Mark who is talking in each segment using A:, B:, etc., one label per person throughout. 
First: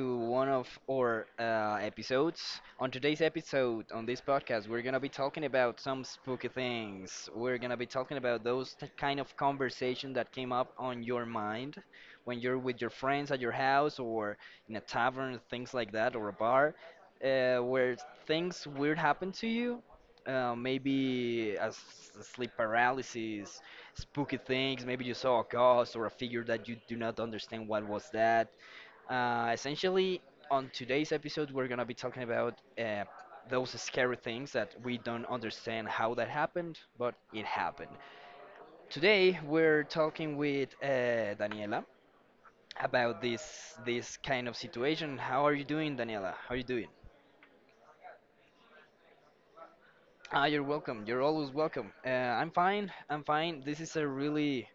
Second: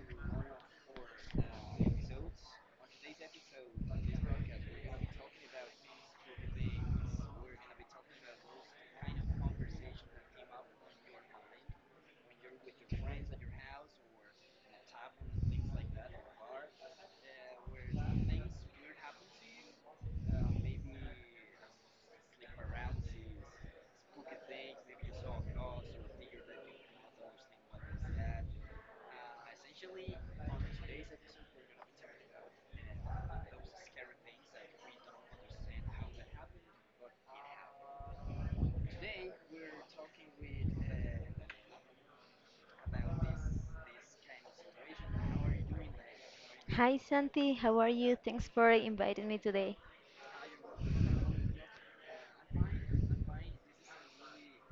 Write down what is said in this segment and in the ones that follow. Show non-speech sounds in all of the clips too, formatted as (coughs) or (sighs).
A: to one of our episodes. On today's episode, on this podcast, we're going to be talking about some spooky things. We're going to be talking about kind of conversation that came up on your mind when you're with your friends at your house or in a tavern, things like that, or a bar, where things weird happen to you. Maybe a sleep paralysis, spooky things. Maybe you saw a ghost or a figure that you do not understand what was that. Essentially, on today's episode, we're gonna be talking about those scary things that we don't understand how that happened, but it happened. Today, we're talking with Daniela about this kind of situation. How are you doing, Daniela? How are you doing?
B: Hi Santi, how are you? Thanks for inviting me today.
A: Ah, you're welcome. You're always welcome. I'm fine. I'm fine. This is a really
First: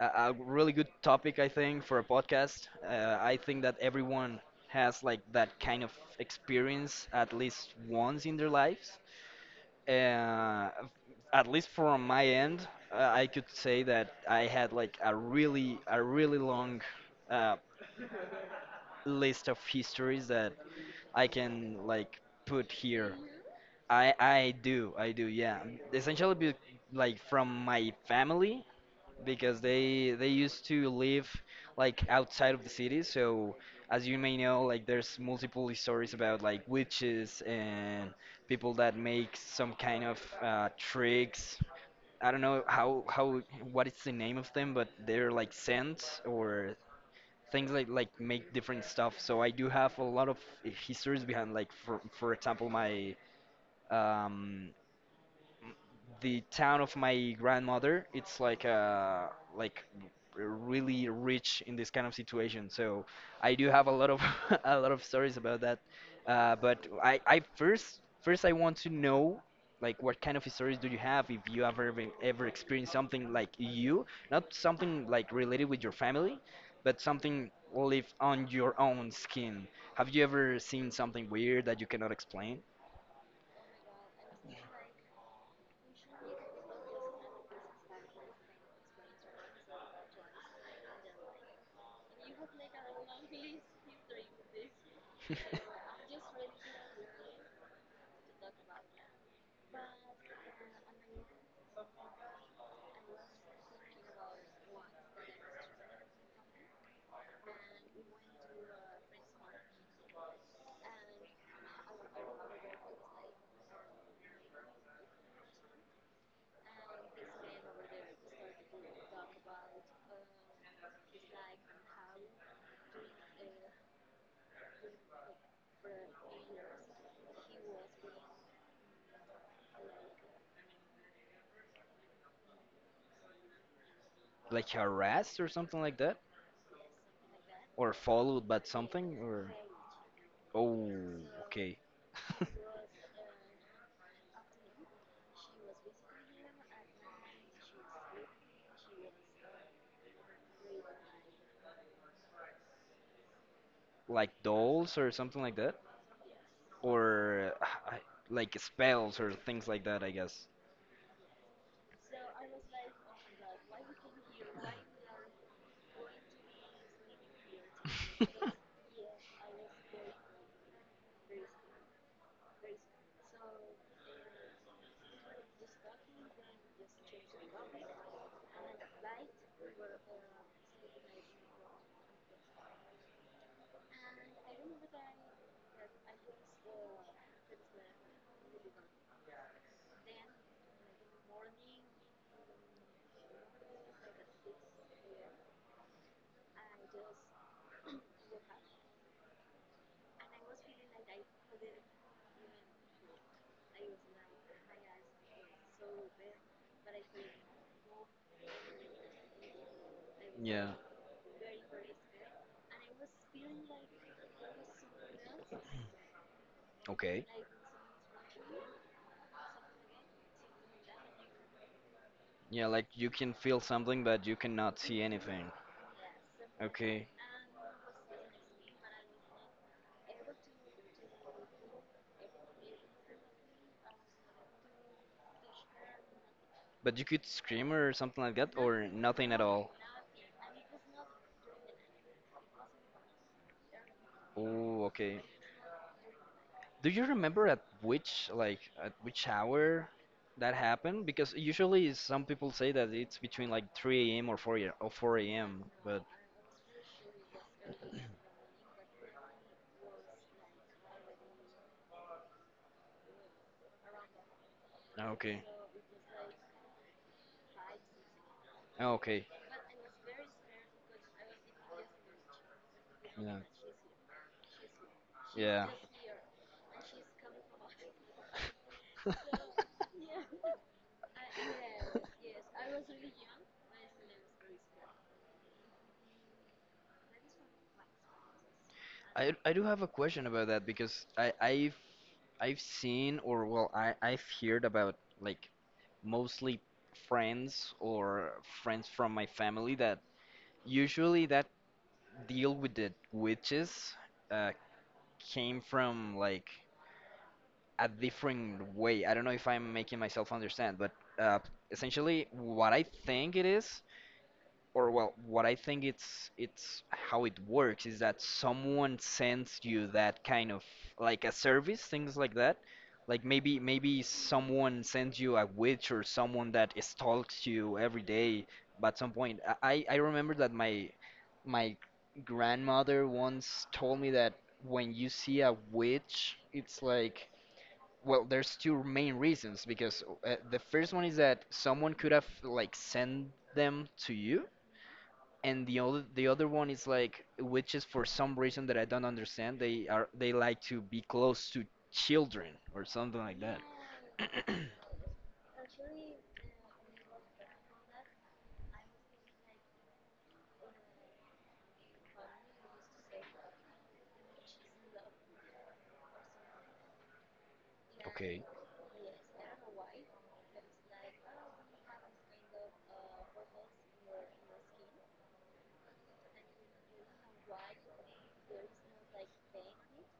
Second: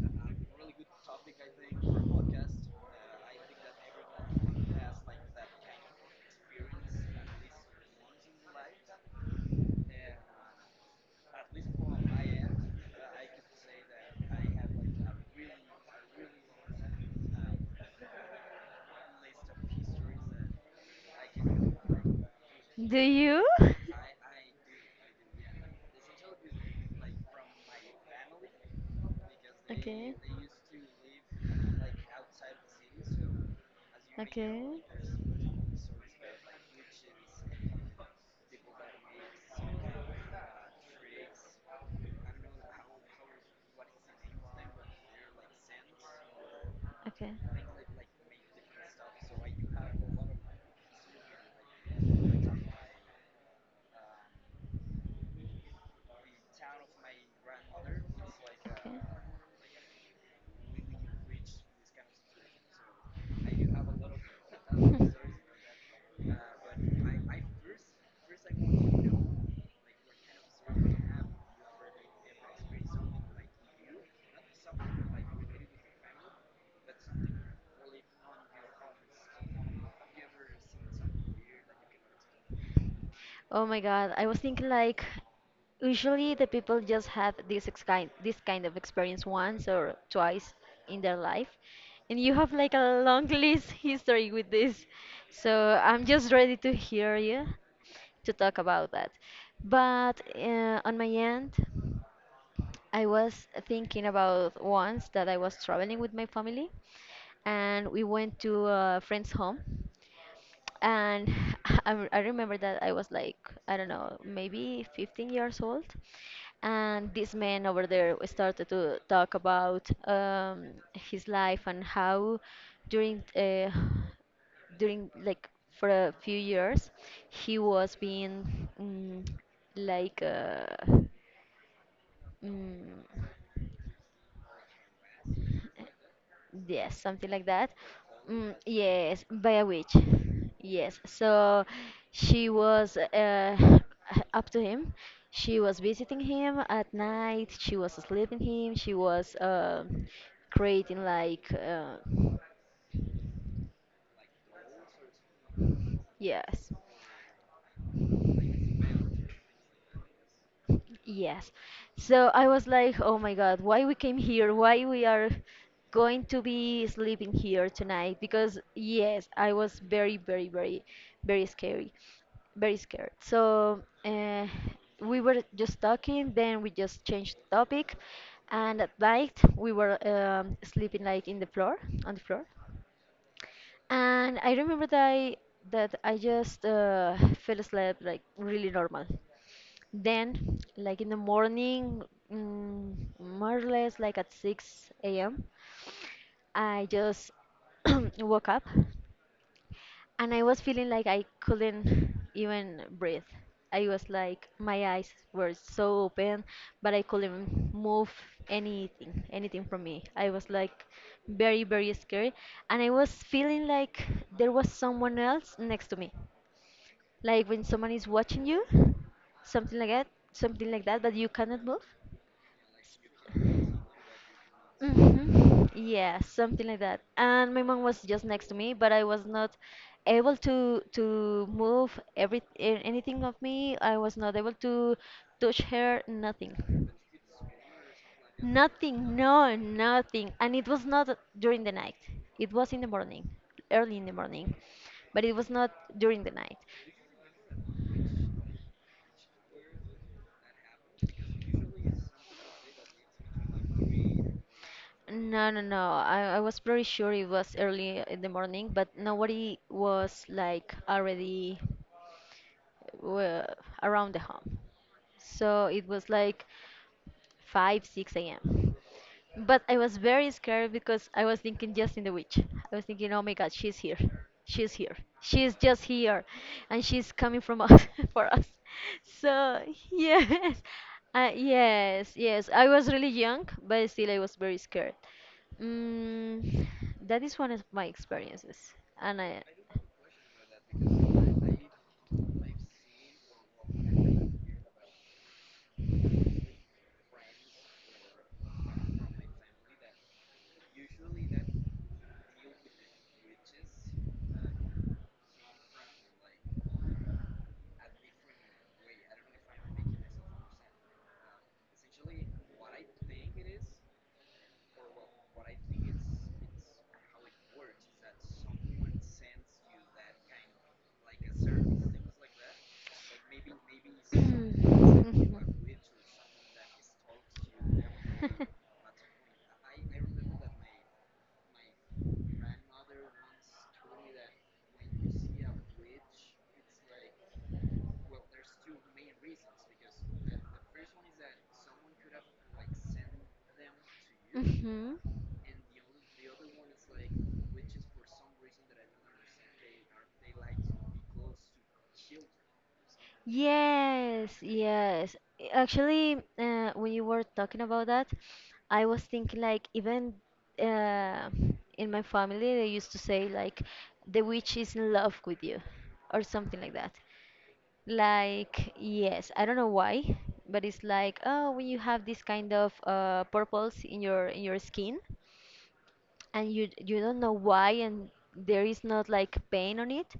A: a really good topic, I think, for a podcast. I think that everyone has like that kind of experience at least once in their lives. Uh, at least from my end, I could say that I had like a really long uh, list of histories that I can like put
B: Do
A: here.
B: you?
A: I do, I do, yeah.
B: (laughs)
A: Essentially, be, like from my family because they used to live like outside of the city, so as you may know, like there's multiple stories about like witches and people that make some kind of tricks. I don't know how, what is the name of them, but they're like scents or things like make different stuff, so I do have a lot of histories behind, like for example, my um the town of my grandmother. It's like really rich in this kind of situation, so I do have a lot of (laughs) a lot of stories about that. But I first first I want to know like what kind of stories do you have, if you have ever experienced something like you not something like related with your family, but something live on your own skin. Have you ever seen something weird that you cannot explain?
B: Oh my God, I was thinking like usually the people just have this kind of experience once or twice in their life, and you have like a long (laughs) list history with this. So I'm just ready to
A: (laughs)
B: hear you to talk about that. But on my end. I was thinking about once that I was traveling with my family and we went to a friend's home. And (laughs) I remember that I was like, I don't know, maybe 15 years old. And this man over there started to talk about his life and how during uh, during like for a few years he was being like Mm,
A: Like harassed or something like that,
B: yes, something like that.
A: or followed
B: Mm,
A: by something,
B: yes,
A: or
B: by a witch.
A: oh,
B: Yes. So
A: okay,
B: she
A: (laughs)
B: was (laughs) up to him. She was visiting him at night. She was sleeping him. She was creating like
A: like dolls or something like that,
B: yes.
A: or I- like spells or things like that, I guess.
B: Yes. So I was like, oh my God, why we came here? Why we are going to be sleeping here tonight?
A: (laughs)
B: Because yes, I was very, very, very, very scary, very scared. So we were just talking, then we just changed topic, and at night we were sleeping like in the floor, on the floor. And I remember that that I just fell asleep like really normal. Then, like in the morning, more or less like at 6 a.m., I just (clears throat) woke up and I was feeling like I couldn't even breathe. I was like my eyes were so open, but I couldn't move anything, anything from me. I was
A: Yeah.
B: like very, very scared, and I was feeling like there was someone else next to me,
A: Okay.
B: like when someone is watching you, something like that, something like that, but you cannot move.
A: Yeah, like you can feel something, but you cannot see anything.
B: Hmm. Yeah, something like that.
A: Okay.
B: And my mom was just next to me, but I was not able to move anything of me. I was not able to touch her, nothing.
A: But you could scream or something like that, or
B: Nothing,
A: nothing at
B: no,
A: all?
B: nothing. And it was not during the night. It was in the morning, early in the morning.
A: Oh, okay.
B: But it was not during the night.
A: Do you remember at which, like at which hour that happened? Because usually some people say that it's between like 3 a.m. or 4
B: No, no,
A: a.m.
B: no.
A: But
B: I was pretty sure it was early in the morning, but nobody was like already were around the home.
A: ah, okay,
B: So it was like 5, 6 a.m.
A: ah, okay,
B: But I was very scared because I was thinking just in the witch. I was thinking, oh my
A: yeah,
B: god, she's here. She's here. She's
A: yeah.
B: just here. And she's coming from us, (laughs) for us.
A: (laughs)
B: So, yes. Yes, yes. I was really young, but still I was very scared. Mm, that is one of my experiences. And I.
A: I do have a question about that because I've seen, or well, I I've heard about like mostly friends or friends from my family that usually that deal with the witches uh, came from like a different way. I don't know if I'm making myself understand, but uh, essentially, what I think it is, or well, what I think it's how it works is that someone sends you that kind of like a service, things like that. Like maybe someone sends you a witch or someone that stalks you every day. But at some point, I remember that my grandmother once told me that when you see a witch, it's like well, there's two main reasons because the first one is that someone could have like sent them to you,
B: hmm (laughs)
A: and the other one is like witches, for some reason that I don't understand. They are, they like to be close to children or something like that.
B: Yes,
A: (coughs) (clears throat)
B: yes. Actually, when you were talking about that, I was thinking like even uh, in my family they used to say like the witch is in love with you or something like that.
A: Okay.
B: Like yes, I don't know why, but it's like oh when you have this kind of purples in your skin and you don't know why and there is not like pain on it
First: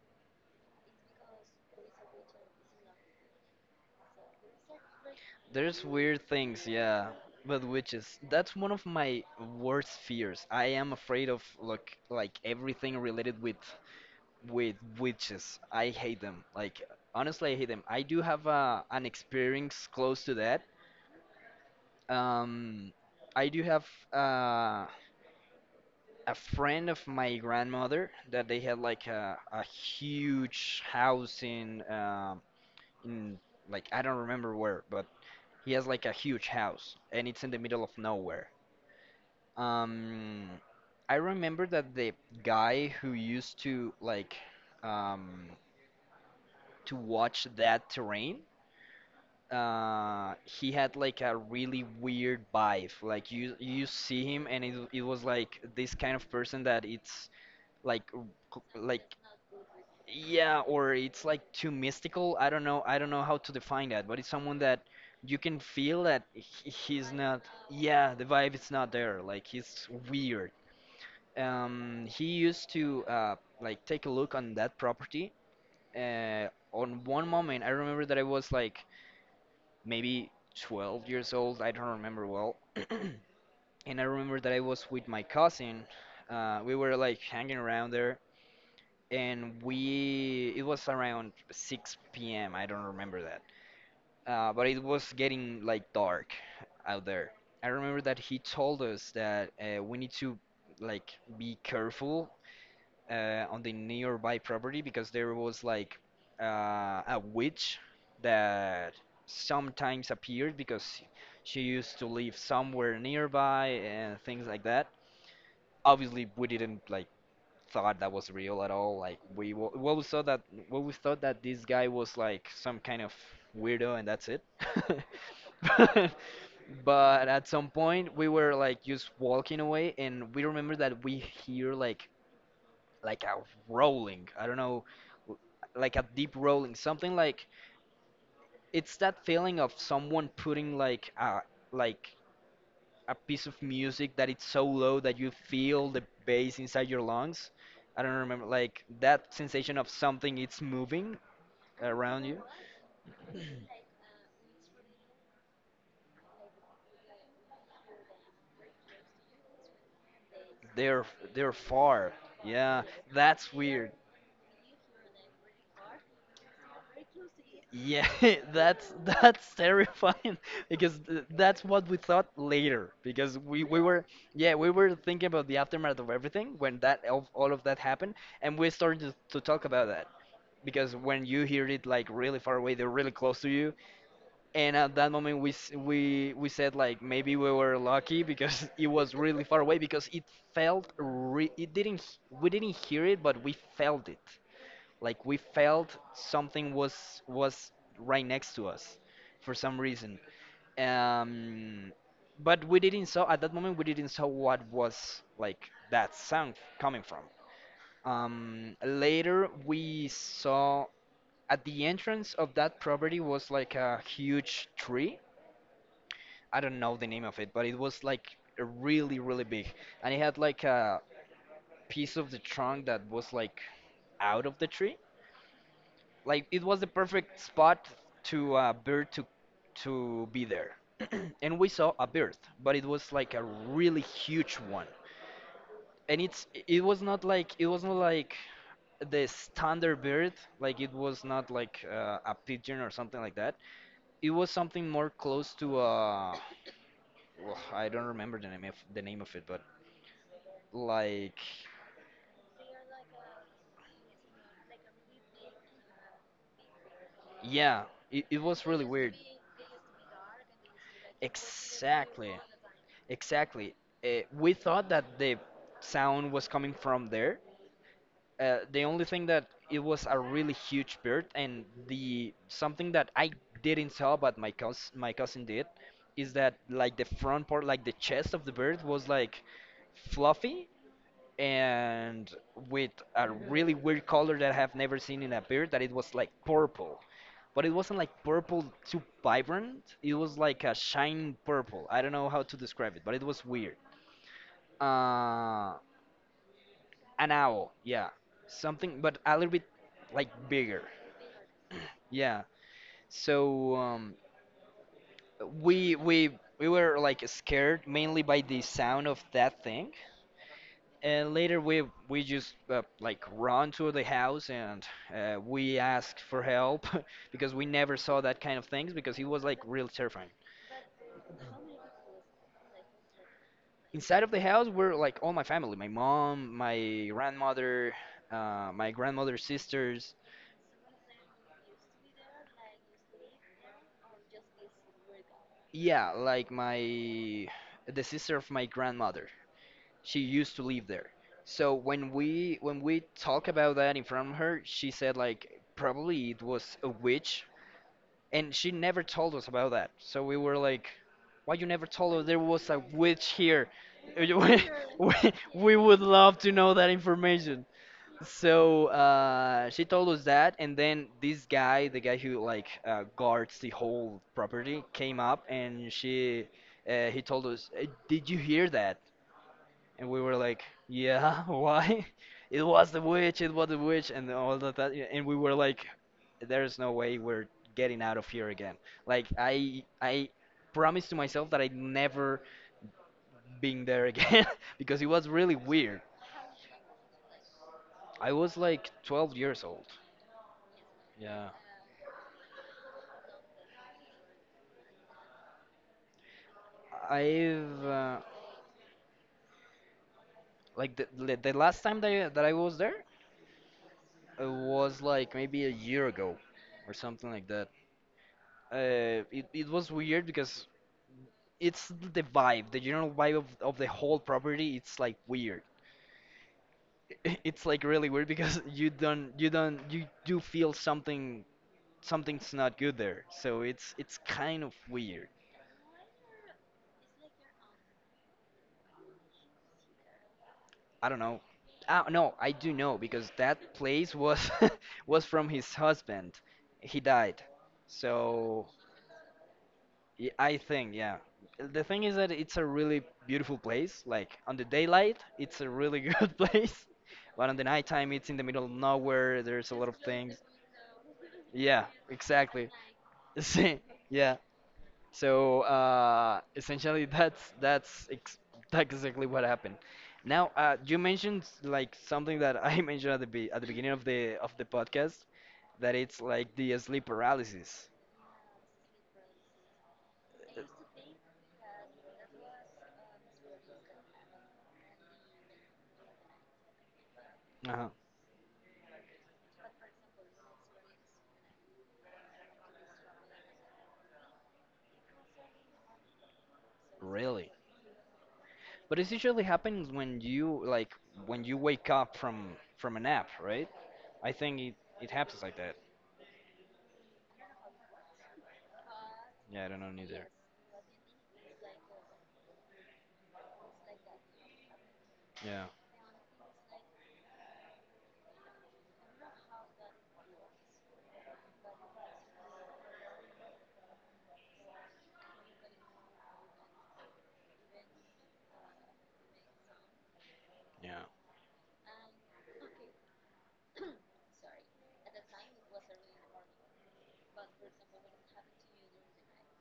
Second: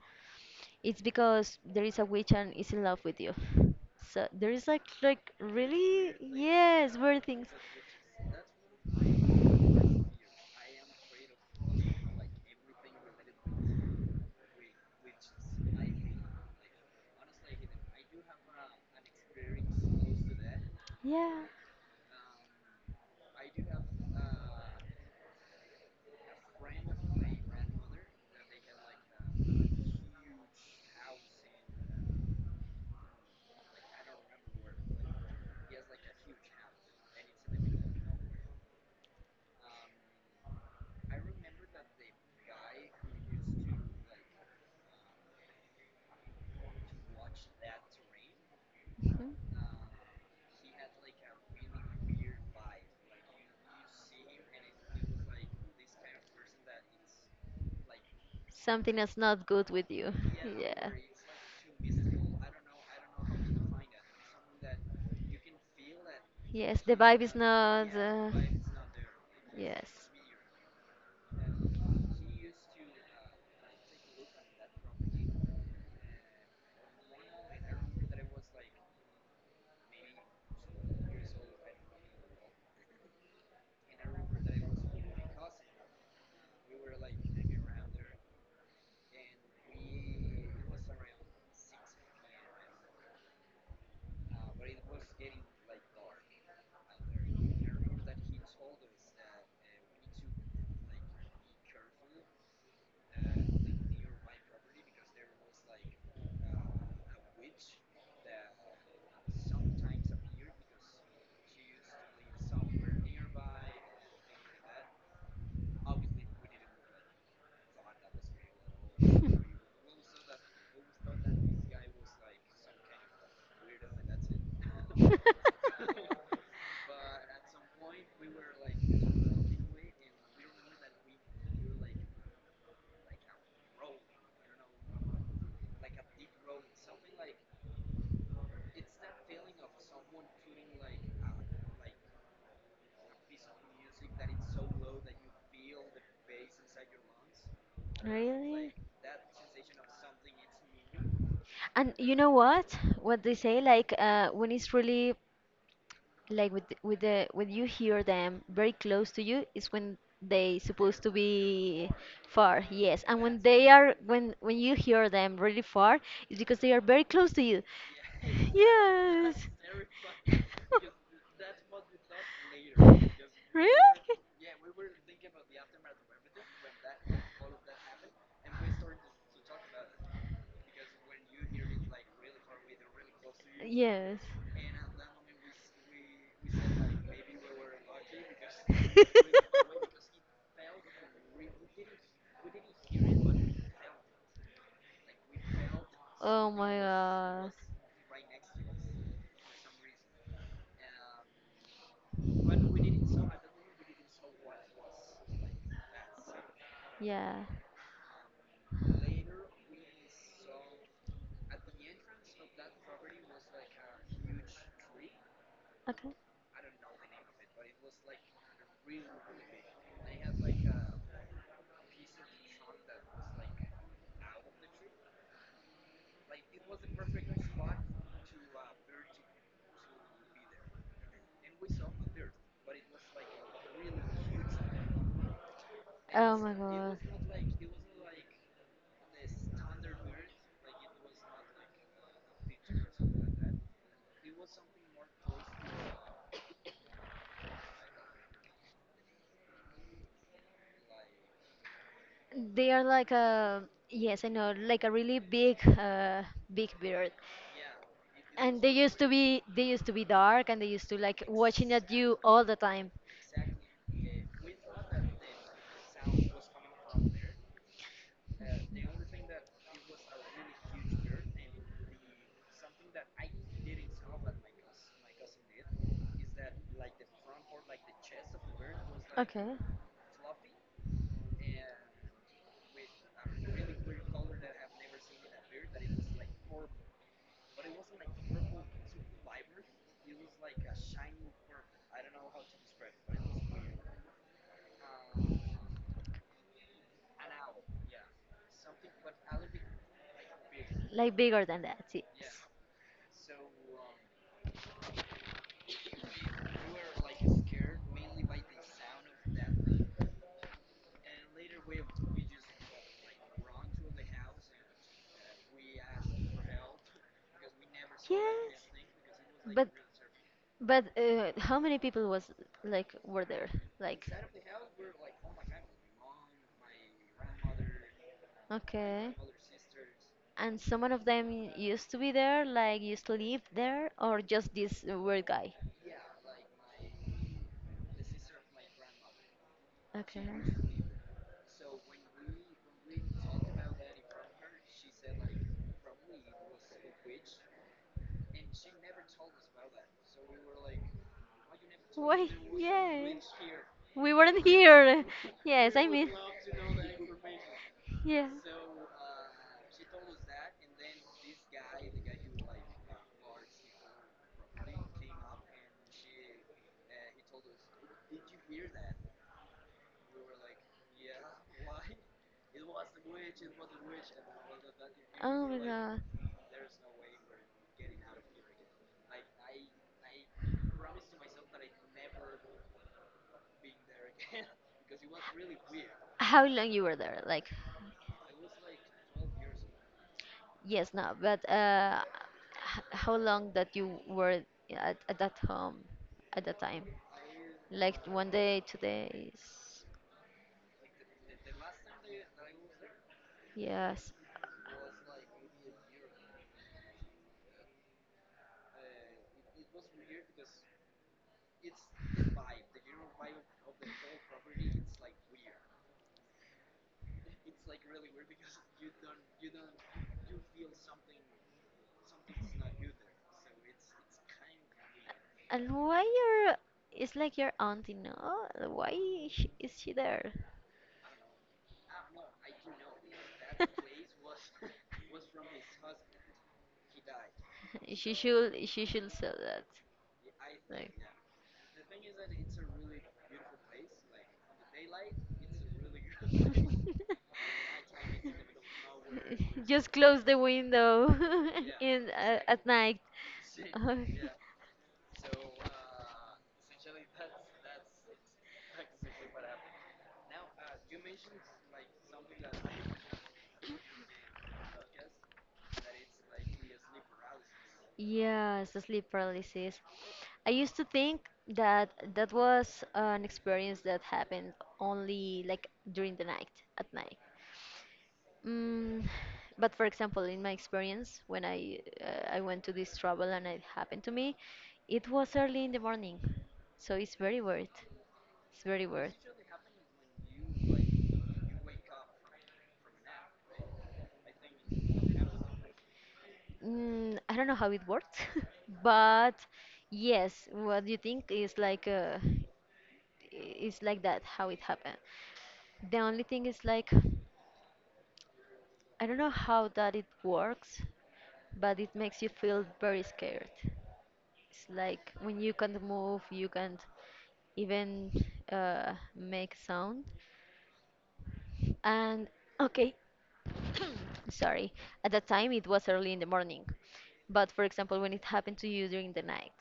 B: it's because there is a witch and is in love with you. So there is like
A: There's
B: really
A: weird things,
B: yes,
A: yeah.
B: weird things.
A: But witches, that's one of my worst fears. I am afraid of like everything related with witches. I hate them. Like honestly, I hate them. I do have an experience close to that.
B: Yeah.
A: Um, I do have uh, a friend of my grandmother that they had like a huge house in like I don't remember where, but he has like a huge house and it's in the middle of nowhere. Um, I remember that the guy who used to like um, to watch that terrain,
B: Mhm.
A: he had like a really weird vibe. Like you see him and it was like this kind of person that it's like
B: Something
A: like
B: that's not good with you.
A: yeah,
B: Yeah.
A: or it's like too mystical. I don't know. I don't know how to define that, but it's someone that you can feel that
B: Yes, the
A: he's
B: vibe is
A: not.
B: not.
A: Yeah, the
B: Uh,
A: vibe is not there. Like he's
B: yes.
A: weird. He used to like take a look on that property. On one moment, I remember that I was like maybe 12 years old. I don't remember well. (clears throat) And I remember that I was with my cousin. We were like hanging around there, and we it was around 6 p.m. I don't remember that, but it was getting like dark out there. I remember that he told us that we need to like be careful on the nearby property because there was like uh, a witch that sometimes appeared because she used to live somewhere nearby and things like that. Obviously, we didn't like thought that was real at all. Like
B: (laughs)
A: well, we saw that well, we thought that this guy was like some kind of weirdo, and that's it. (laughs) But but at some point, we were like just walking away, and we remember that we hear like a rolling. I don't know, w- like a deep rolling, something like it's that feeling of someone putting like a piece of music that it's so low that you feel the bass inside your lungs. I don't remember,
B: Really?
A: like that sensation of something it's moving
B: And you
A: around
B: know
A: you. (clears throat)
B: what? What they say, like when it's really like with the when you hear them very close to you is when they supposed
A: They're
B: to
A: they're
B: be
A: far.
B: far.
A: Yeah,
B: Yes. And when
A: that's
B: they
A: weird.
B: are when you hear them really far it's because they are very close to you.
A: Yeah, (laughs)
B: (laughs) Yes.
A: that's terrifying
B: (laughs)
A: (laughs) because that's what we thought later because
B: Really.
A: we were yeah, we were thinking about the aftermath of everything when that all of that happened, and we started to talk about that because when you hear it like really far away, they're really close to you.
B: Yes.
A: And at that moment we said like maybe we were lucky because (laughs) it was really far away because
B: (laughs)
A: it it didn't h- we didn't hear it, but we felt it. Like we felt
B: Oh
A: something
B: my god.
A: was right next to us for some reason. um but we didn't saw at that moment, we didn't saw what was like that sound coming from.
B: Yeah.
A: Later we saw at the entrance of that property was like a huge tree.
B: Okay.
A: I don't know the name of it, but it was like a really, really big. And it had like a piece of the trunk that was like out of the tree. Like it was the perfect spot to a bird to be there. (clears throat) And we saw a bird, but it was like a really huge one. And
B: Oh my
A: it
B: god.
A: was not like the standard bird. Like it was not like a pigeon or something like that. It was something more close to (sighs) well, I don't remember the name of it, but like,
B: They are like a yes, I know, like a really big, big bird.
A: yeah, it
B: And
A: was
B: they
A: really
B: used to
A: weird.
B: be they used to be dark, and they used to like watching at you
A: Exactly,
B: all the time.
A: exactly. We thought that the sound was coming from there. The only thing that it was a really huge bird, and the something that I didn't saw, but my cousin did, is that like the front part, like the chest of the bird, was like
B: Okay.
A: fluffy and with a really weird color that I have never seen in a beer, that it was like purple. But it wasn't like purple too vibrant. It was like a shiny purple. I don't know how to describe it, but it was weird. Uh, an owl, yeah. Something, but a little bit like bigger.
B: Like bigger than that,
A: Yeah.
B: yes.
A: So we we we were like scared mainly by the sound of that thing, and later we just like run to the house and we asked for help (laughs) because we never saw that kind of
B: Yes,
A: things because it was like
B: but
A: real terrifying.
B: but how many people was like were there? Like
A: Inside of the house were like all my family, my mom, my grandmother, my
B: okay.
A: grandmother's sisters.
B: And some of them used to be there, like used to live there, or just this weird guy.
A: Yeah, like my the sister of my grandmother. She
B: Okay.
A: used to live there. So when we talk about that in front of her, she said like probably it was a witch, and she never told us about that. So we were like, "Why you never told us
B: Why?
A: there was a
B: Yeah.
A: witch here?
B: We
A: (laughs)
B: weren't
A: we,
B: here.
A: we-
B: (laughs)
A: we
B: Yes, I
A: would
B: mean.
A: love to know that information."
B: Yeah.
A: So she told us that, and then this guy, the guy who like guards the whole property, came up and he told us, "Did you hear that?" And we were like, yeah, (laughs) why? It was the witch, it was the witch, and all of that. Yeah, and we
B: Oh
A: were
B: my
A: like,
B: god.
A: there's no way we're getting out of here again. Like I promised to myself that I'd never being there again (laughs) because it was really weird.
B: How long you were there? Like.
A: I was like 12 years old.
B: Yes, no, but
A: Yeah,
B: how long that you were at that home at that time?
A: I've
B: Like one day, 2 days?
A: like the last time that I was there
B: Yes.
A: was like maybe a year ago or something like that. It was weird because it's the vibe, the general vibe of the whole property. It's like weird. (laughs) It's like really weird because (laughs) you don't you don't you do feel something's not good there. So it's kind of weird.
B: And why your it's like your auntie, no? Why is she there?
A: I don't know. No, I do know because that place
B: (laughs)
A: was (laughs) was from his husband. He died.
B: She
A: So
B: should she should sell that.
A: I
B: No.
A: think, yeah. The thing is that it's a really beautiful place. Like on the daylight, it's a really good (laughs) place, but on the nighttime, it's in the middle of nowhere.
B: (laughs)
A: There's a lot
B: Just
A: of
B: close
A: things.
B: the window (laughs)
A: Yeah,
B: in at
A: exactly.
B: night. (laughs)
A: (laughs) See,
B: Oh.
A: yeah. So essentially, (laughs) that's exactly what happened. Now, you mentioned like something that I (laughs) mentioned at the be at the beginning of the podcast, that it's like the sleep paralysis.
B: Yes, the sleep paralysis. I used to think that that was an experience that happened only like during the night, at night.
A: Uh-huh.
B: Mm, but for example, in my experience, when I went to this travel and it happened to me, it was early in the morning, so it's very
A: Really?
B: weird. It's very
A: But it
B: weird.
A: usually happens when you like when you wake up from a nap, right? I think it happens like that.
B: I don't know how it works, (laughs) but
A: Yeah, I don't know neither.
B: yes, what you think is like is like that how it happened.
A: Yeah,
B: The only thing is like I don't know how that it works, but it makes you feel very scared. It's like when you can't move, you can't even make sound.
A: yeah,
B: And okay, (coughs) sorry, at that time it was early in the morning. But for example, when it happened to you during the night,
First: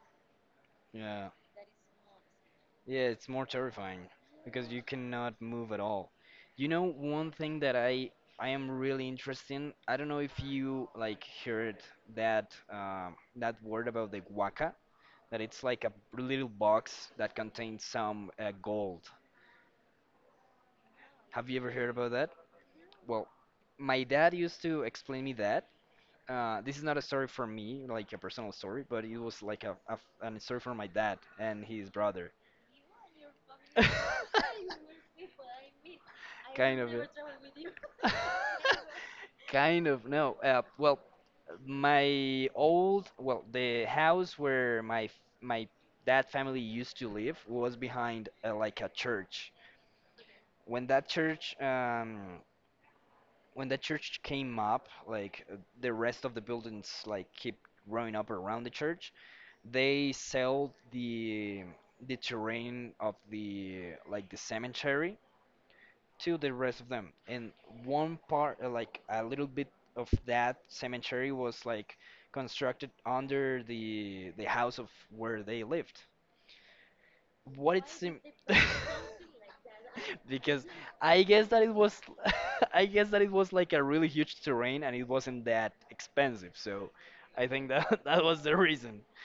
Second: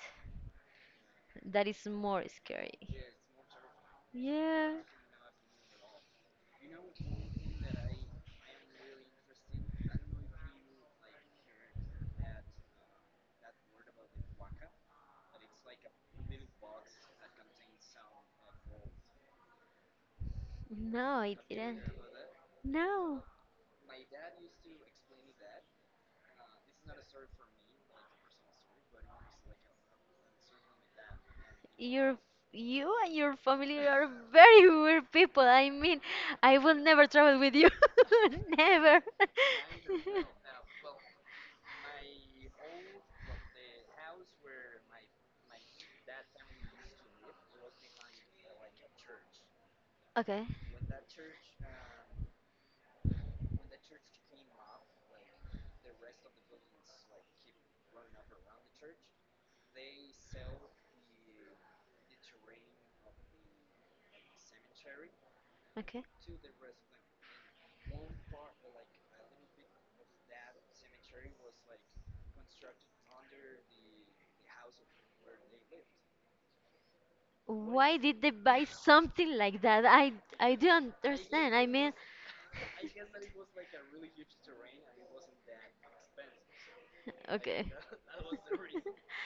A: yeah,
B: that is more scary.
A: yeah. It's more terrifying because
B: Yeah.
A: you cannot move at all. You know, one thing that I am really interested in. I don't know if you like heard that word about the guaca, that it's like a little box that contains some gold.
B: No, it
A: Have you ever
B: didn't.
A: heard about that?
B: No,
A: Well, my dad used to explain me that this is not a story from me, like a personal story, but it was like a an story from my dad and his
B: your
A: brother.
B: you and your family are very weird people. I mean,
A: (laughs)
B: I will
A: Kind of.
B: never
A: It.
B: travel with you.
A: (laughs)
B: (laughs) Never.
A: Kind of no. Well, the house where my dad family used to live was behind like a church.
B: Okay,
A: When that church um when that church came up, like the rest of the buildings like keep growing up around the church. They sell the terrain of the like the cemetery
B: okay.
A: to the rest of them. And one part, like a little bit of that cemetery was like constructed under the house of where they lived. What it
B: Why
A: seemed
B: did they
A: (laughs)
B: buy something like that? I
A: because
B: don't
A: I guess
B: understand.
A: that
B: I
A: it
B: mean,
A: was (laughs) I guess that it was like a really huge terrain and it wasn't that expensive. So I think
B: okay.
A: that (laughs) that was the reason.
B: (laughs)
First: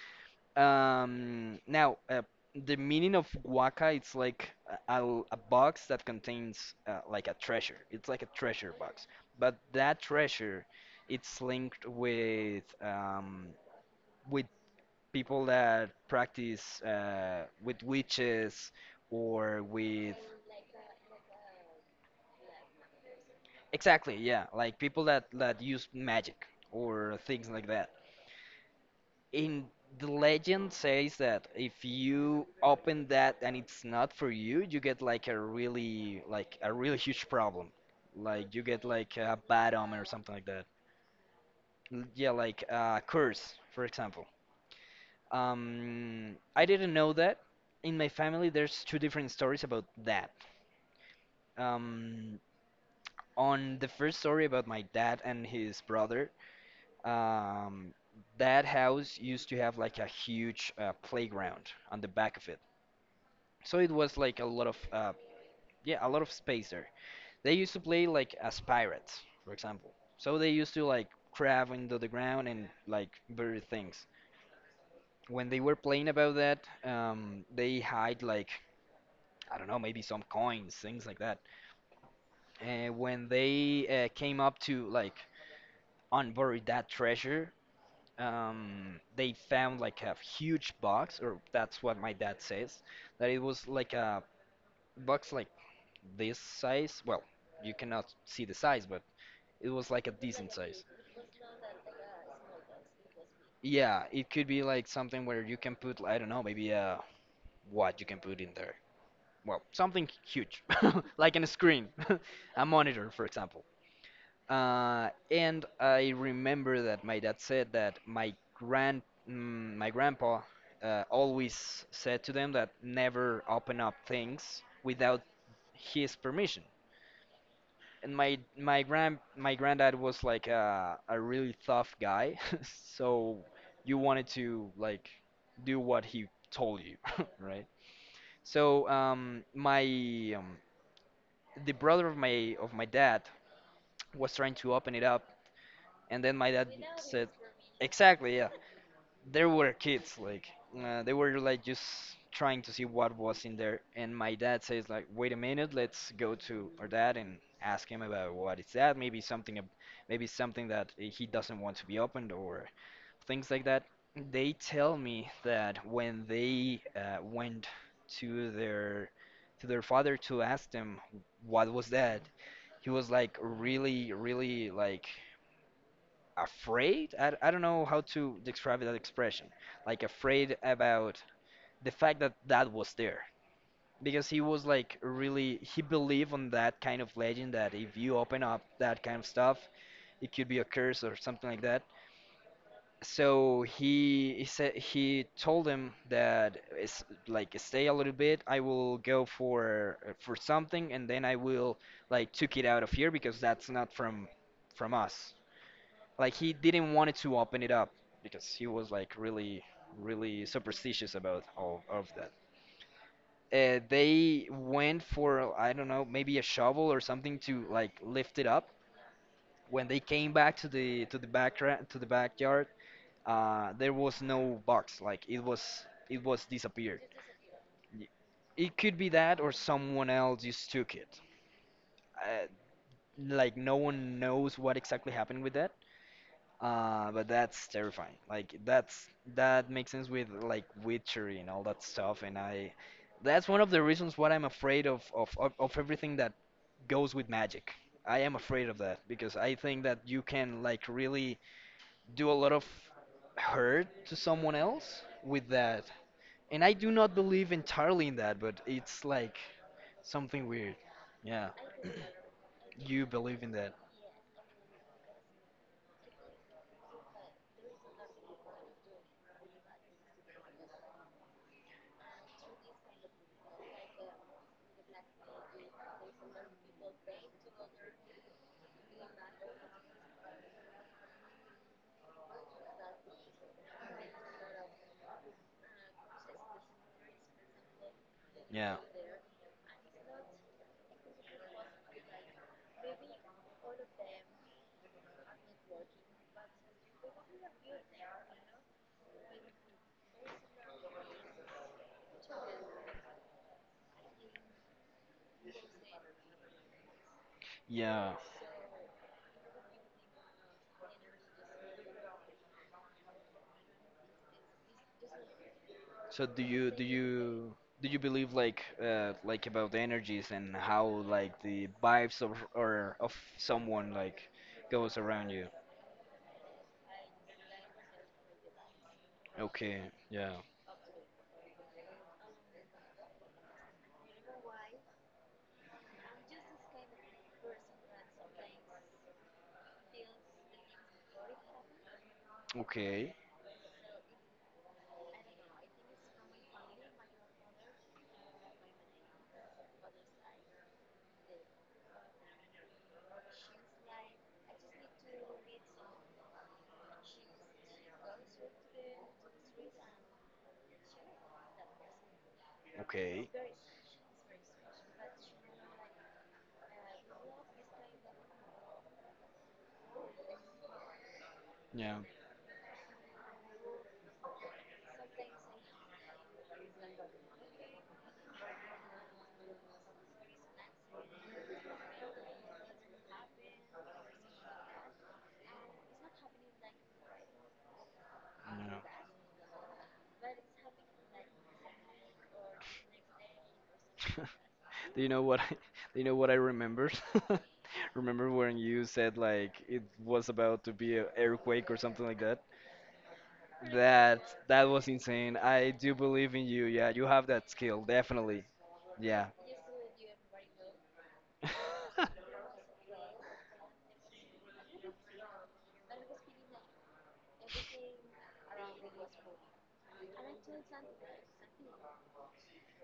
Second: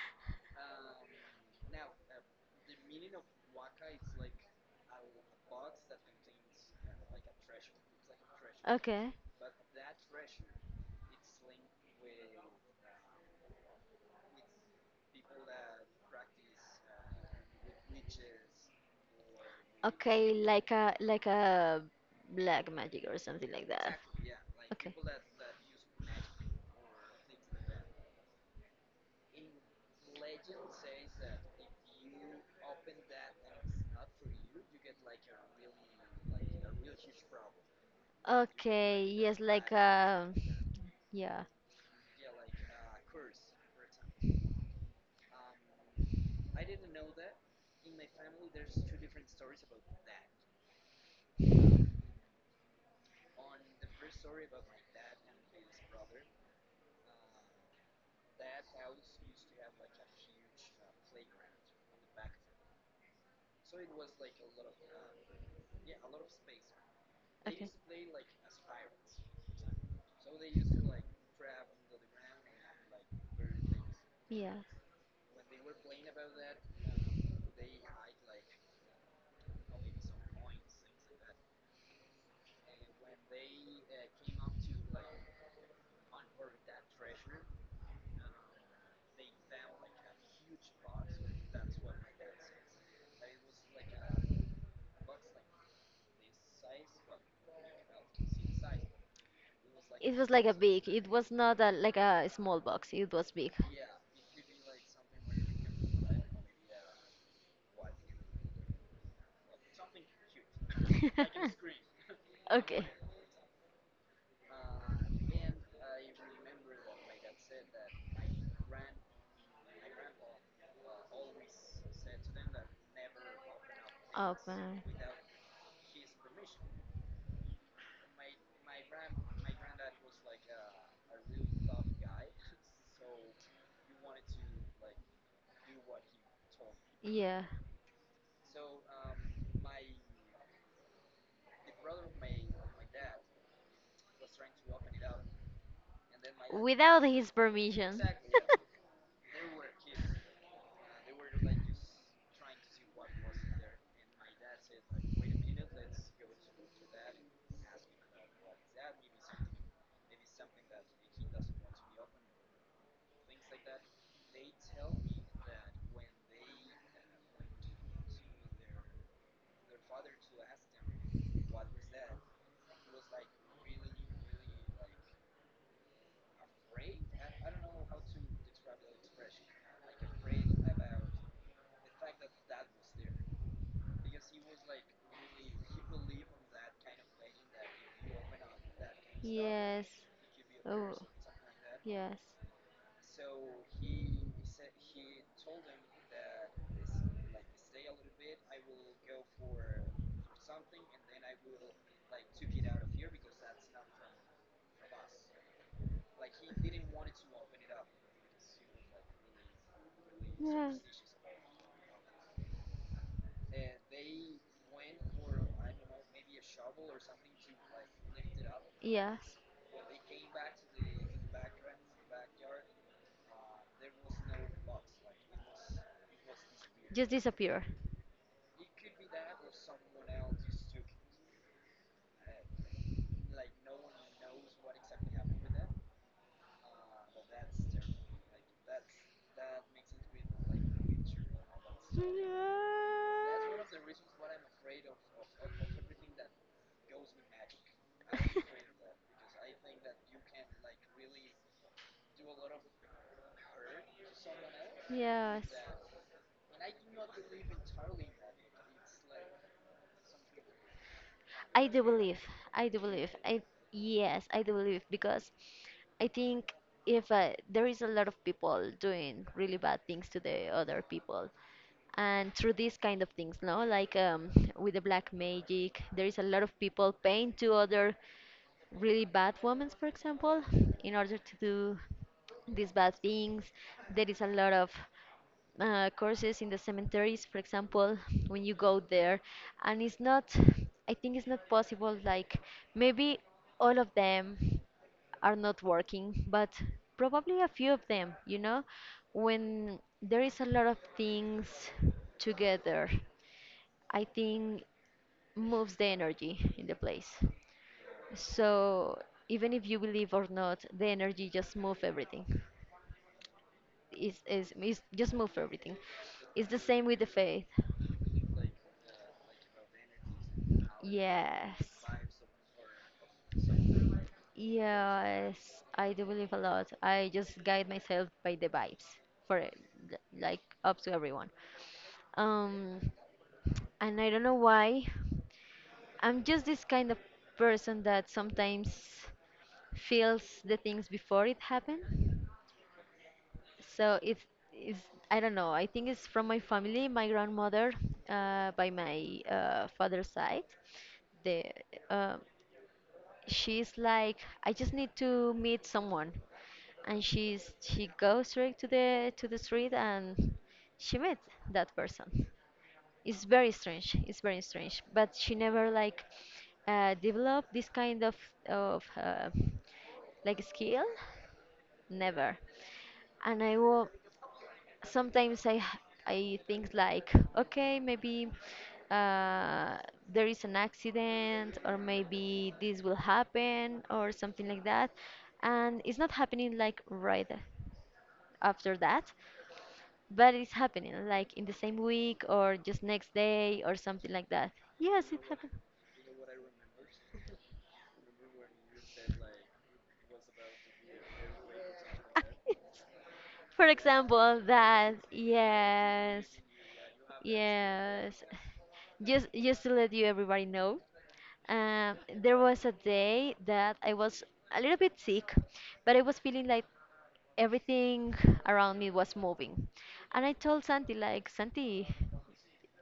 A: Now, the meaning of waka, it's like a box that contains like a treasure. It's like a treasure box,
B: Okay.
A: but that treasure, it's linked with people that practice with witches or with
B: Okay, like a black magic or something like that.
A: exactly, yeah, like
B: Okay.
A: people that use magic or things like that. In the legend says that if you open that and it's not for you, you get like a really huge problem. Like you get
B: Okay,
A: like a
B: yes,
A: bad
B: like
A: omen or something like that.
B: yeah.
A: Yeah, like a curse, for example. I didn't know that. In my family, there's two different stories about that. Um, on the first story about my dad and his brother, um, that house used to have like a huge playground on the back of it. So it was like a lot of yeah, a lot of space there. They
B: Okay.
A: used to play like as pirates, for example. So they used to like crab into the ground and like bury things.
B: Yeah.
A: When they were playing about that, they hide like I don't know, maybe some coins, things like that. And when they came up to like unbury that treasure, they found like a huge box, or that's what my dad says, that it was like a box like this size. Well, you cannot see the size, but it was like a
B: It was like
A: decent
B: a
A: size.
B: big. It was not like a small box. It was big.
A: Yeah, it could be like something where you can put, I don't know, maybe what you can put in there. Well, something huge, (laughs) like on a
B: (laughs)
A: screen, (laughs) a
B: Okay.
A: monitor, for example. And I remember that my dad said that my grandpa always said to them that never open up things
B: Open.
A: without his permission. And my granddad was like a really tough guy, (laughs) so you wanted to like do what he told you, (laughs)
B: Yeah.
A: right? So my um, the brother of my dad was trying to open it up, and then my dad
B: Without
A: said,
B: his permission.
A: exactly, yeah.
B: (laughs)
A: There were kids like they were like just trying to see what was in there, and my dad says like, wait a minute, let's go to our dad and ask him about what is that, maybe something maybe something that he doesn't want to be opened, or things like that. They tell me that when they went to their to their father to ask them what was that. He was like really really like afraid. I don't know how to describe that expression, like afraid about the fact that that was there, because he was like really, he believed on that kind of legend that if you open up that kind of stuff,
B: Yes.
A: it could be a
B: Oh,
A: curse or something like that.
B: yes.
A: So he told him that it's like, stay a little bit, I will go for something, and then I will like took it out of here, because that's not from us. Like he didn't want to open it up, because he was like really, really
B: Yeah.
A: superstitious about all of that. They went for I don't know maybe a shovel or something to like lift it up.
B: Yes.
A: When they came back to the backyard, there was no box. Like it was disappeared.
B: Just disappear.
A: Y- It could be that or someone else just took it. Uh, like no one knows what exactly happened with that. But that's terrifying. Like that makes sense with like witchery and all that stuff. And I, that's one of the reasons why I'm afraid of everything that goes with magic. I am afraid of that because I think that you can like really do a lot of hurt to someone else
B: Yeah. Yes.
A: with that. And I do not believe entirely in that, but it's like something weird. Yeah,
B: I do believe. I do
A: you
B: believe.
A: believe
B: I
A: in that.
B: Yes, I do believe because I think if there is a lot of people doing really bad things to the other people, and through these kind of things, no, like with the black magic, there is a lot of people paying to other really bad women, for example, in order to do these bad things. There is a lot of courses in the cemeteries, for example, when you
A: Yeah,
B: go there, and it's not, I think it's not possible, like, maybe all of them are not working, but probably a few of them, when there is a lot of things together, I think moves the energy in the place.
A: yeah.
B: So even if you believe or not, the energy just move everything. Is just move everything.
A: So do
B: It's the
A: you do
B: same with the faith.
A: you do you believe like about the energies and how like
B: Yes.
A: the vibes of someone like goes around
B: Yes,
A: you?
B: I do believe a lot. I just guide myself by the vibes for it,
A: Okay, yeah.
B: like up to everyone. Um, and I don't know why. I'm just this kind of person that sometimes feels the things before it happen.
A: Okay,
B: So it's I don't know. I think it's from my family, my grandmother, by my father's side. The uh, she's like I just need to meet someone and she goes straight to the street and she met that person. It's
A: okay. Yeah,
B: very strange, it's very strange, but she never like developed this kind of like skill
A: yeah.
B: never. And I will sometimes I think like, okay, maybe uh, there is an accident, or maybe this will happen, or something like that, and it's not happening like right after that, but it's happening like in the same week or just next day or something like that.
A: (laughs) Do
B: Yes,
A: you know
B: it
A: what I,
B: happened.
A: (laughs) do you know what I remembered? (laughs) Remember when you said like it was about to be an earthquake or something like that?
B: (laughs) For
A: That
B: example,
A: that was
B: that
A: insane. I do
B: yes,
A: believe in you. Yeah, you have that skill,
B: yes.
A: definitely. Yeah.
B: Just to let you everybody know,
A: (laughs)
B: there was a day that I was a little bit sick, but I was feeling like everything around me was moving, and I told Santi like Santi,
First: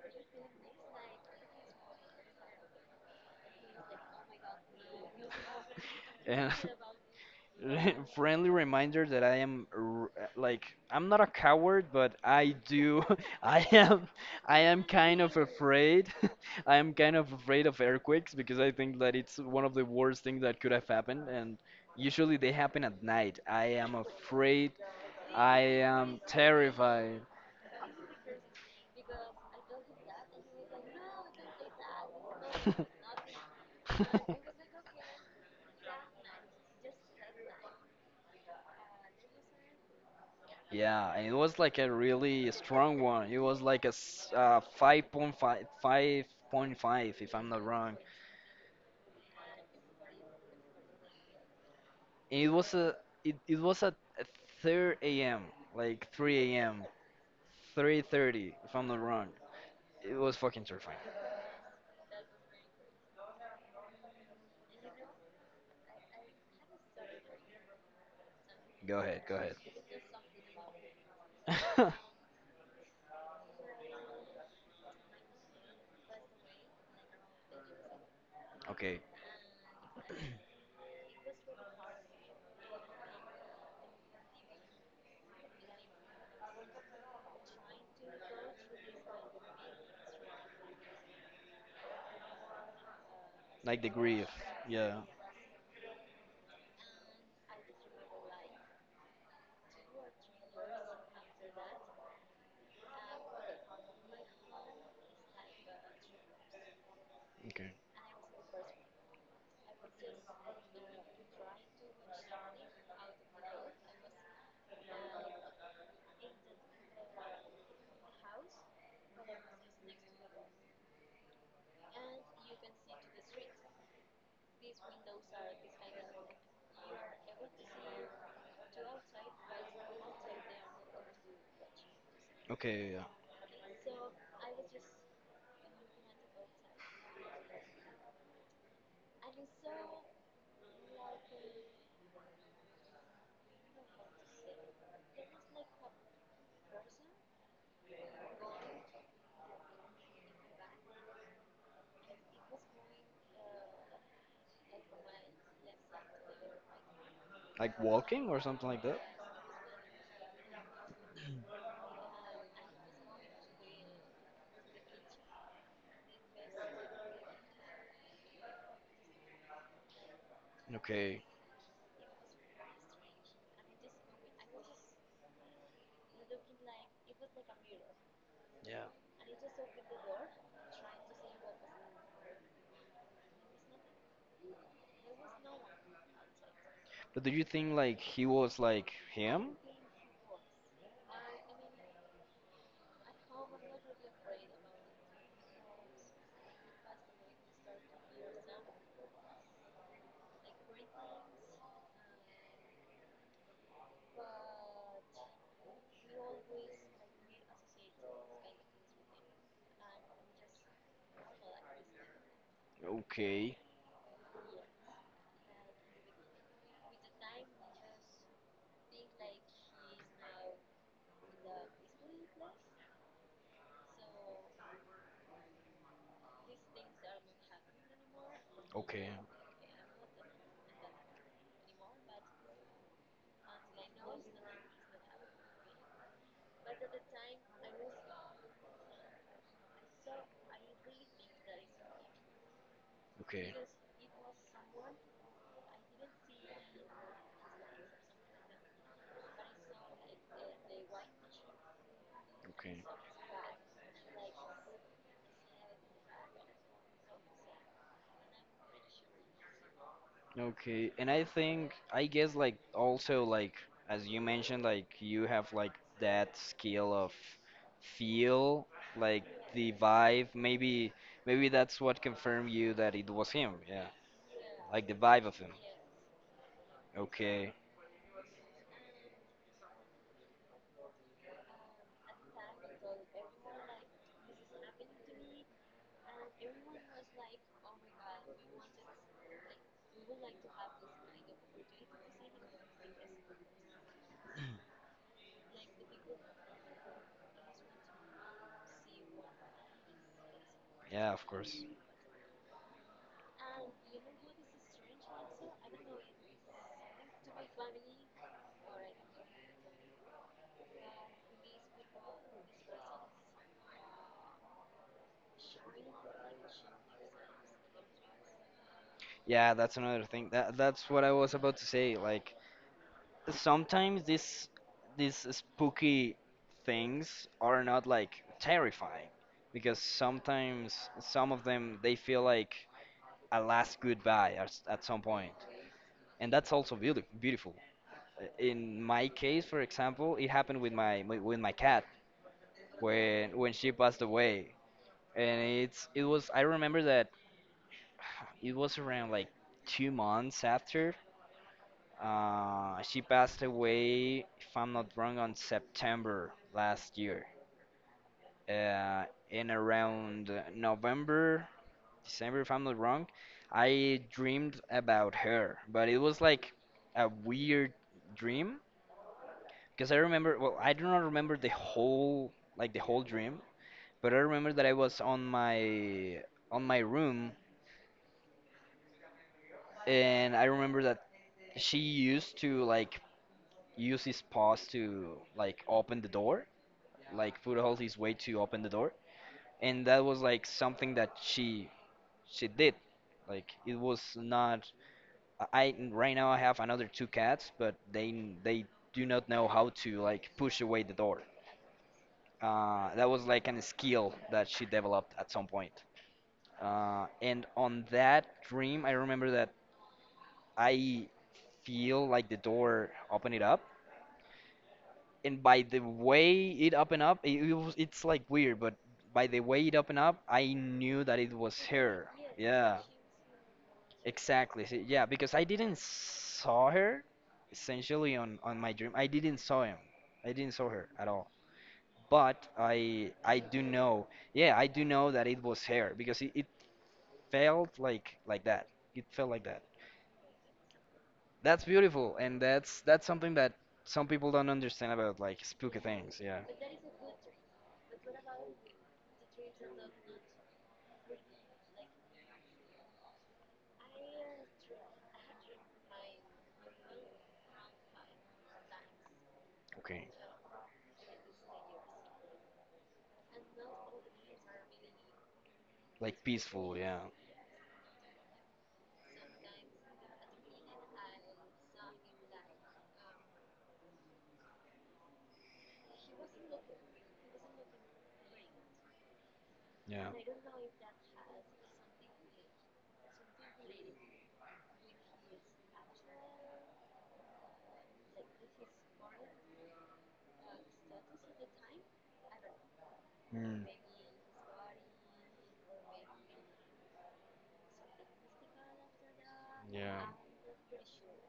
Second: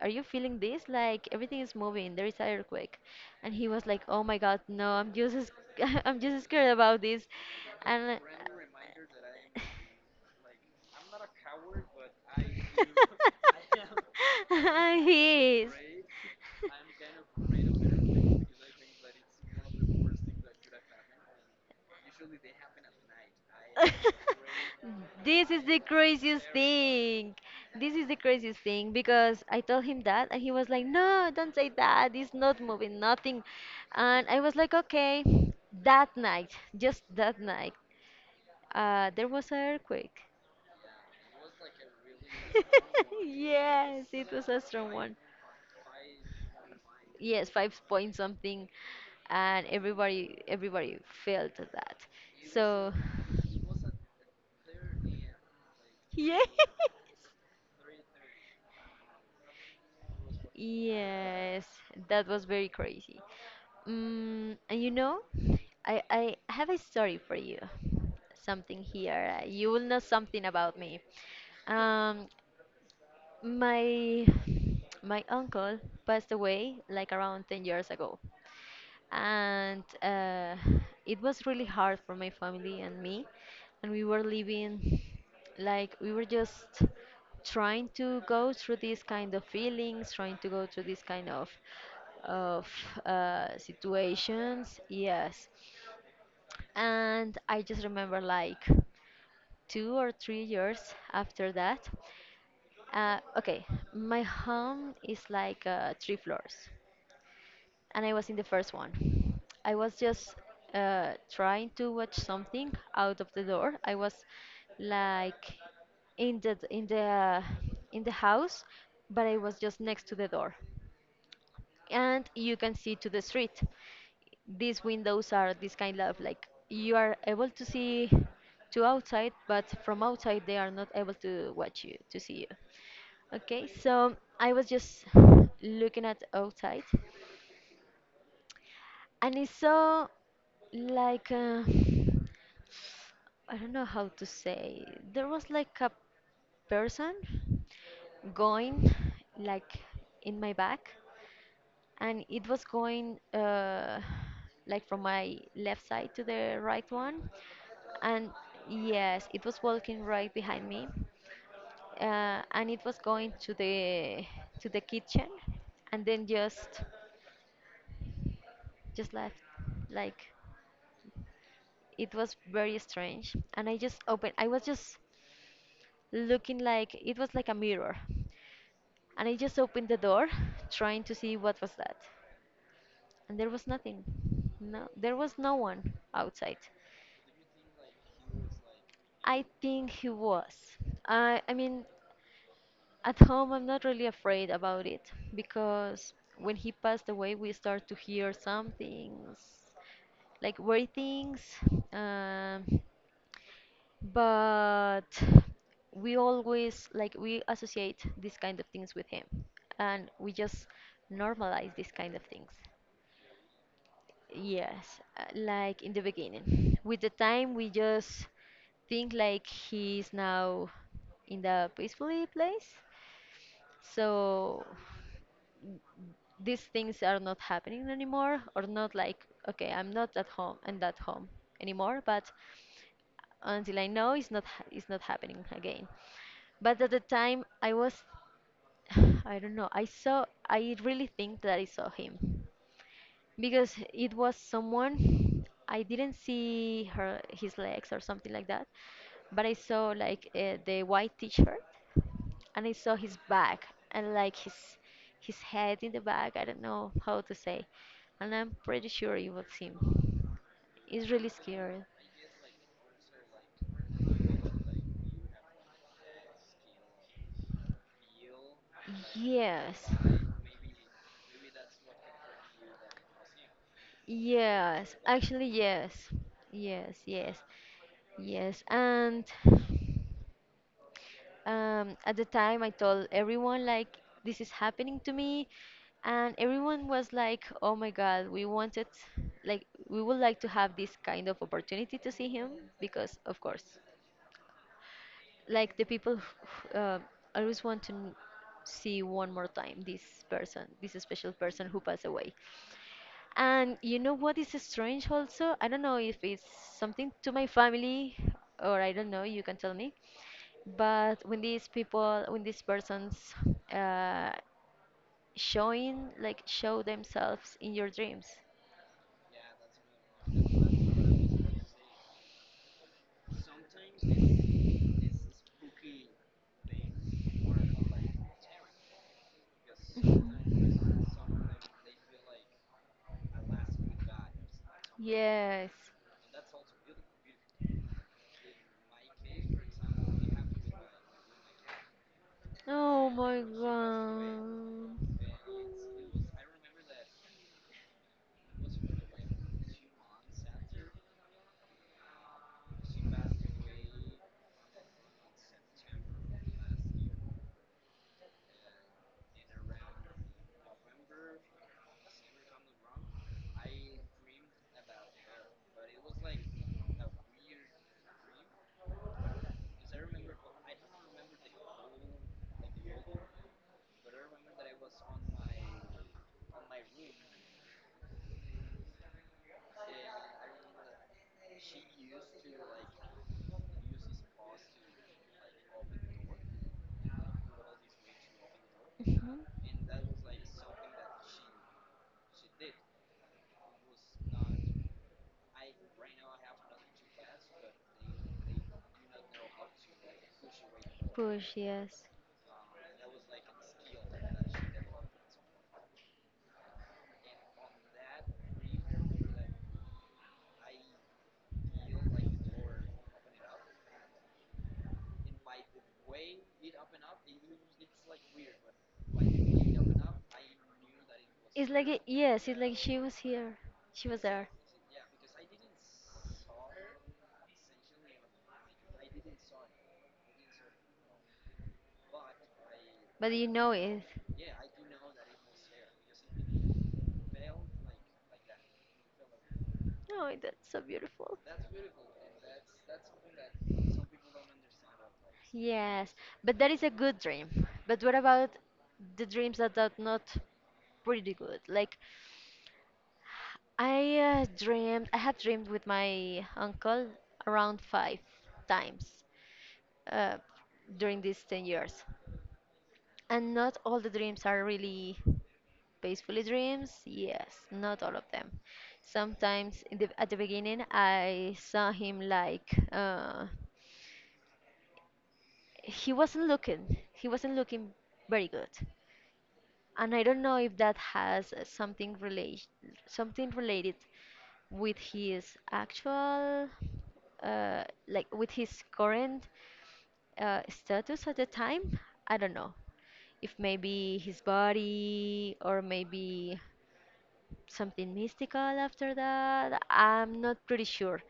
B: are you feeling this? Like everything is moving. There is an earthquake, and he was like, "Oh my God, no! I'm just, (laughs) I'm just
A: And
B: scared about this."
A: (laughs)
B: And
A: friendly reminder that like I'm not a coward, but I do
B: (laughs)
A: (laughs) I am I am kind of
B: He is. (laughs)
A: afraid. (laughs) I am kind of afraid of earthquakes because I think that it's one of the worst things that could have happened, and usually they happen at night. I am afraid.
B: This
A: I
B: is the
A: am
B: craziest
A: terrified.
B: thing. (laughs) This is the craziest thing because I told him that and he was like, "No, don't say that. It's not moving, nothing." And I was
A: (laughs)
B: like, "Okay." That night, just that night, there was an earthquake.
A: Yeah, and it was like a really strong
B: (laughs)
A: one. It was like
B: Yes, it was a strong one.
A: 5.5, if I'm
B: Yes,
A: not
B: five
A: wrong.
B: point something, and everybody felt that.
A: And it was
B: So.
A: a it, it was at 3 a.m., like
B: Yeah. (laughs)
A: 3 a.m. 3:30, if I'm not wrong. It was fucking terrifying.
B: Yes, that was very crazy. And I have a story for you. Something
A: Go ahead,
B: here.
A: go
B: You will know something about me.
A: ahead. (laughs)
B: Um, my my uncle passed away like around 10 years ago,
A: Okay,
B: and it was really hard for my family and me, and we were living, like, we were just trying to go through these kind of feelings, trying to go through these kind of
A: like the grief.
B: situations,
A: Yeah.
B: yes. And I just remember, like, 2 or 3 years after that. Okay, my home is like three floors,
A: Okay.
B: and I was in the first one. I was just trying to watch something out of the door. I was, like, in the in the house, but I was just next to the door, and you can see to the street. These windows are this kind of like you are able to see to outside, but from outside they are not able to watch you, to see you.
A: Okay. Yeah.
B: Okay, so I was just looking at outside, and it's so, like, (sighs) I don't know how to say. There was, like, a person going, like, in my back, and it was going, like, from my left side to the right one,
A: Like walking
B: and
A: or something like that.
B: yes, it was walking right behind me. And it was going to the kitchen, and then just left, like.
A: Okay.
B: It was very strange, and I was just looking, like it was like a mirror,
A: Yeah.
B: and I just opened the door trying to see what was that, and there was nothing. No, there was no one outside.
A: But do you think like he was like
B: I
A: him?
B: think he was, I mean, at home, I'm not really afraid about it, because when he passed away, we start to hear some things, like weird things. Um, but we always, like, we associate these kind of things with him, and we just normalize these kind of things,
A: Okay.
B: yes. Like, in the beginning, with the time we just think like he's now in the peacefully place, so these things are not happening anymore, or not,
A: Okay.
B: like, okay, I'm not at home, and at home anymore, but until I know it's not it's not happening again. But at the time I was (sighs) I don't know, I really think that I saw him,
A: Okay.
B: because it was someone, I didn't see her his legs or something like that, but I saw, like, the white t-shirt, and I
A: Okay.
B: saw his back, and, like, his head in the back. I don't know how to say, and I'm pretty sure it was him.
A: Okay. And
B: It's really scary.
A: I guess like also like as you mentioned like you have like that skill of feel like the
B: Yes.
A: vibe maybe that's what confirmed you that it was him. Yeah. Like the
B: Yes,
A: vibe of
B: actually,
A: him.
B: yes. Yes, yes,
A: Okay.
B: yes. And, at the time, I told everyone, like, this is happening to me. And everyone was like, "Oh my God, we wanted, like, we would like to have this kind of opportunity to see him, because, of course, like, the people who, always want to see one more time this person, this
A: Yeah, of
B: special
A: course.
B: person who passed away." And you know what is strange also? I don't know if it's something to my family, or I don't know, you can tell me. But when these people, when these persons, uh, showing, like, show themselves in your dreams.
A: Yeah, that's another thing. That's what I was about to say. Like sometimes these spooky things are not like terrifying, because sometimes
B: Mhm.
A: some of them they feel like a last goodbye at some point.
B: Yes.
A: And that's also beautiful. In my case, for example, it happened with with my cat
B: Oh
A: when
B: my
A: she passed away.
B: god.
A: And it's it was I remember that (sighs) it was around like 2 months after. She passed away, if I'm not wrong, on September last year. Uh, in around November, December, if I'm not wrong, I dreamed about her, but it was like a weird dream because I remember, well, I do not remember the whole, like the whole dream, but I remember that I was on my room, and I remember that she used to like use his paws to like open the door, like food holds his way to open the door,
B: Mhm.
A: and that was like something that she did. Like it was not. Right now I have another two cats, but they do not know how to like push away the door.
B: Push, yes.
A: That was like a skill that she developed at some point. And on that dream, I remember that I feel like the door opened it up, and by the way it up and up, it's like weird, but by the way it up and up, I knew that it was
B: It's like, a,
A: her.
B: yes, it's like
A: Yeah,
B: she was here. She was there.
A: exactly. See, yeah, because I didn't saw her essentially on my dream. I didn't saw him. I didn't saw her at all. But I
B: But
A: I
B: you
A: do
B: know it.
A: know. Yeah, I do know that it was her because it felt like that. It felt like that.
B: Oh, that's so beautiful.
A: That's beautiful, and that's something that some people don't understand about like spooky
B: Yes,
A: things. Yeah.
B: but that is a good dream. But what about the dreams that are not pretty good? Like, I, dreamed, I have dreamed with my uncle around five times
A: Okay.
B: uh, during these 10 years. And not all the dreams are really
A: Like
B: peacefully
A: peaceful, yeah,
B: dreams. Yes, not all of them. Sometimes, in the, at the beginning, I saw him, like. He wasn't looking very good,
A: yeah.
B: and I don't know if that has something relate something related with his actual, like, with his current, status at the time. I don't know if
A: Mm.
B: maybe his body, or maybe something mystical after that.
A: Yeah.
B: I'm not pretty sure,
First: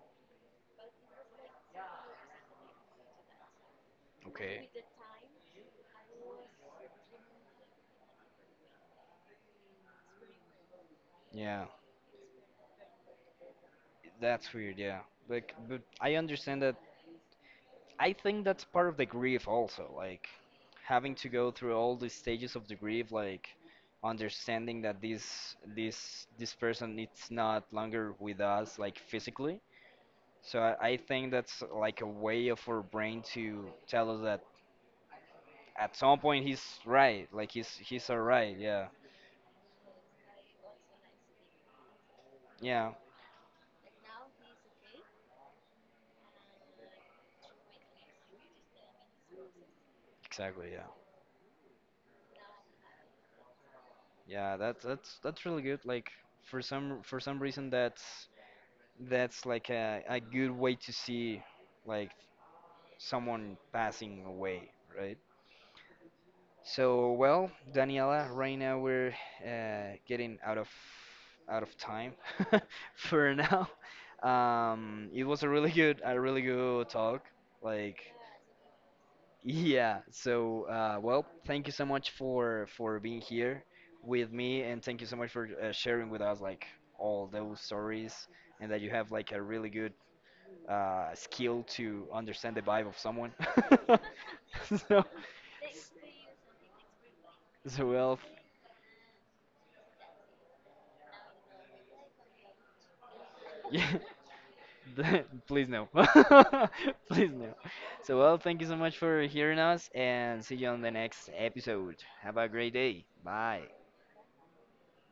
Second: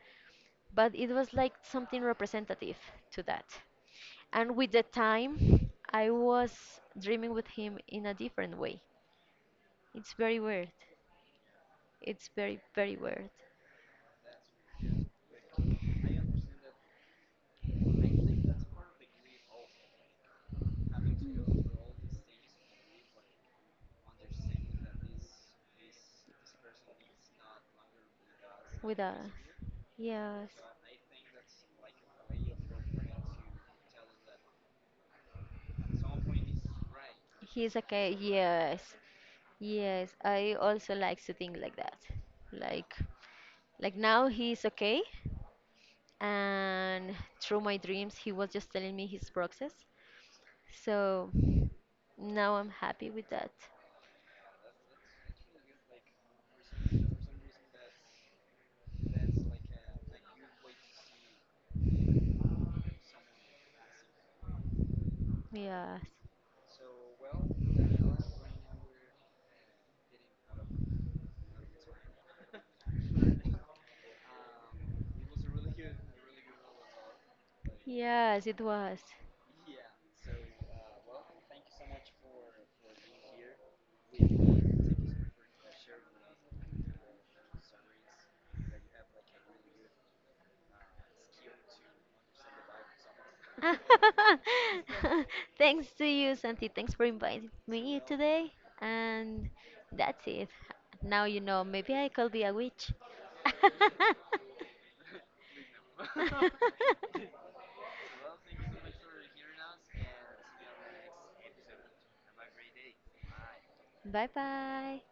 B: but it was like something representative to that. And
A: Okay.
B: with the time, I was dreaming with him in a different way. It's very weird.
A: Yeah,
B: It's very, very weird.
A: that's weird. Yeah, like, but I understand that. I think that's part of the grief also, like having to go through all the stages of the grief, like understanding that this person it's not longer with us,
B: With
A: like
B: us.
A: physically.
B: Yes.
A: So I think that's like a way of our brain to tell us that at some point he's right, like
B: He's
A: he's
B: okay.
A: alright. Yeah,
B: Yes, yes. I also like to think like that.
A: yeah,
B: Like, like, now he's okay. And through my dreams, he was just telling me his process.
A: exactly. Yeah,
B: So now I'm happy with that.
A: yeah. That's really good. Like for some reason that's like a good way to see like someone passing away, right?
B: Yes.
A: So, well, Daniela, right now we're getting out of time (laughs) for now. It was a really good talk. Like,
B: Yes, it was.
A: yeah. So, well, thank you so much for being here with me, and thank you so much for sharing with us like all those stories, and that you have like a really good skill to understand the vibe of someone. (laughs) so,
B: (laughs) Thanks to you, Santi. Thanks for inviting
A: so
B: me
A: well,
B: today. And that's it. Now you know, maybe I could be a witch.
A: yeah, (laughs) please no.
B: (laughs)
A: (laughs) Please no. So, well, thank you so much for hearing us and see you on the next episode. Have a great day. Bye.
B: Bye bye.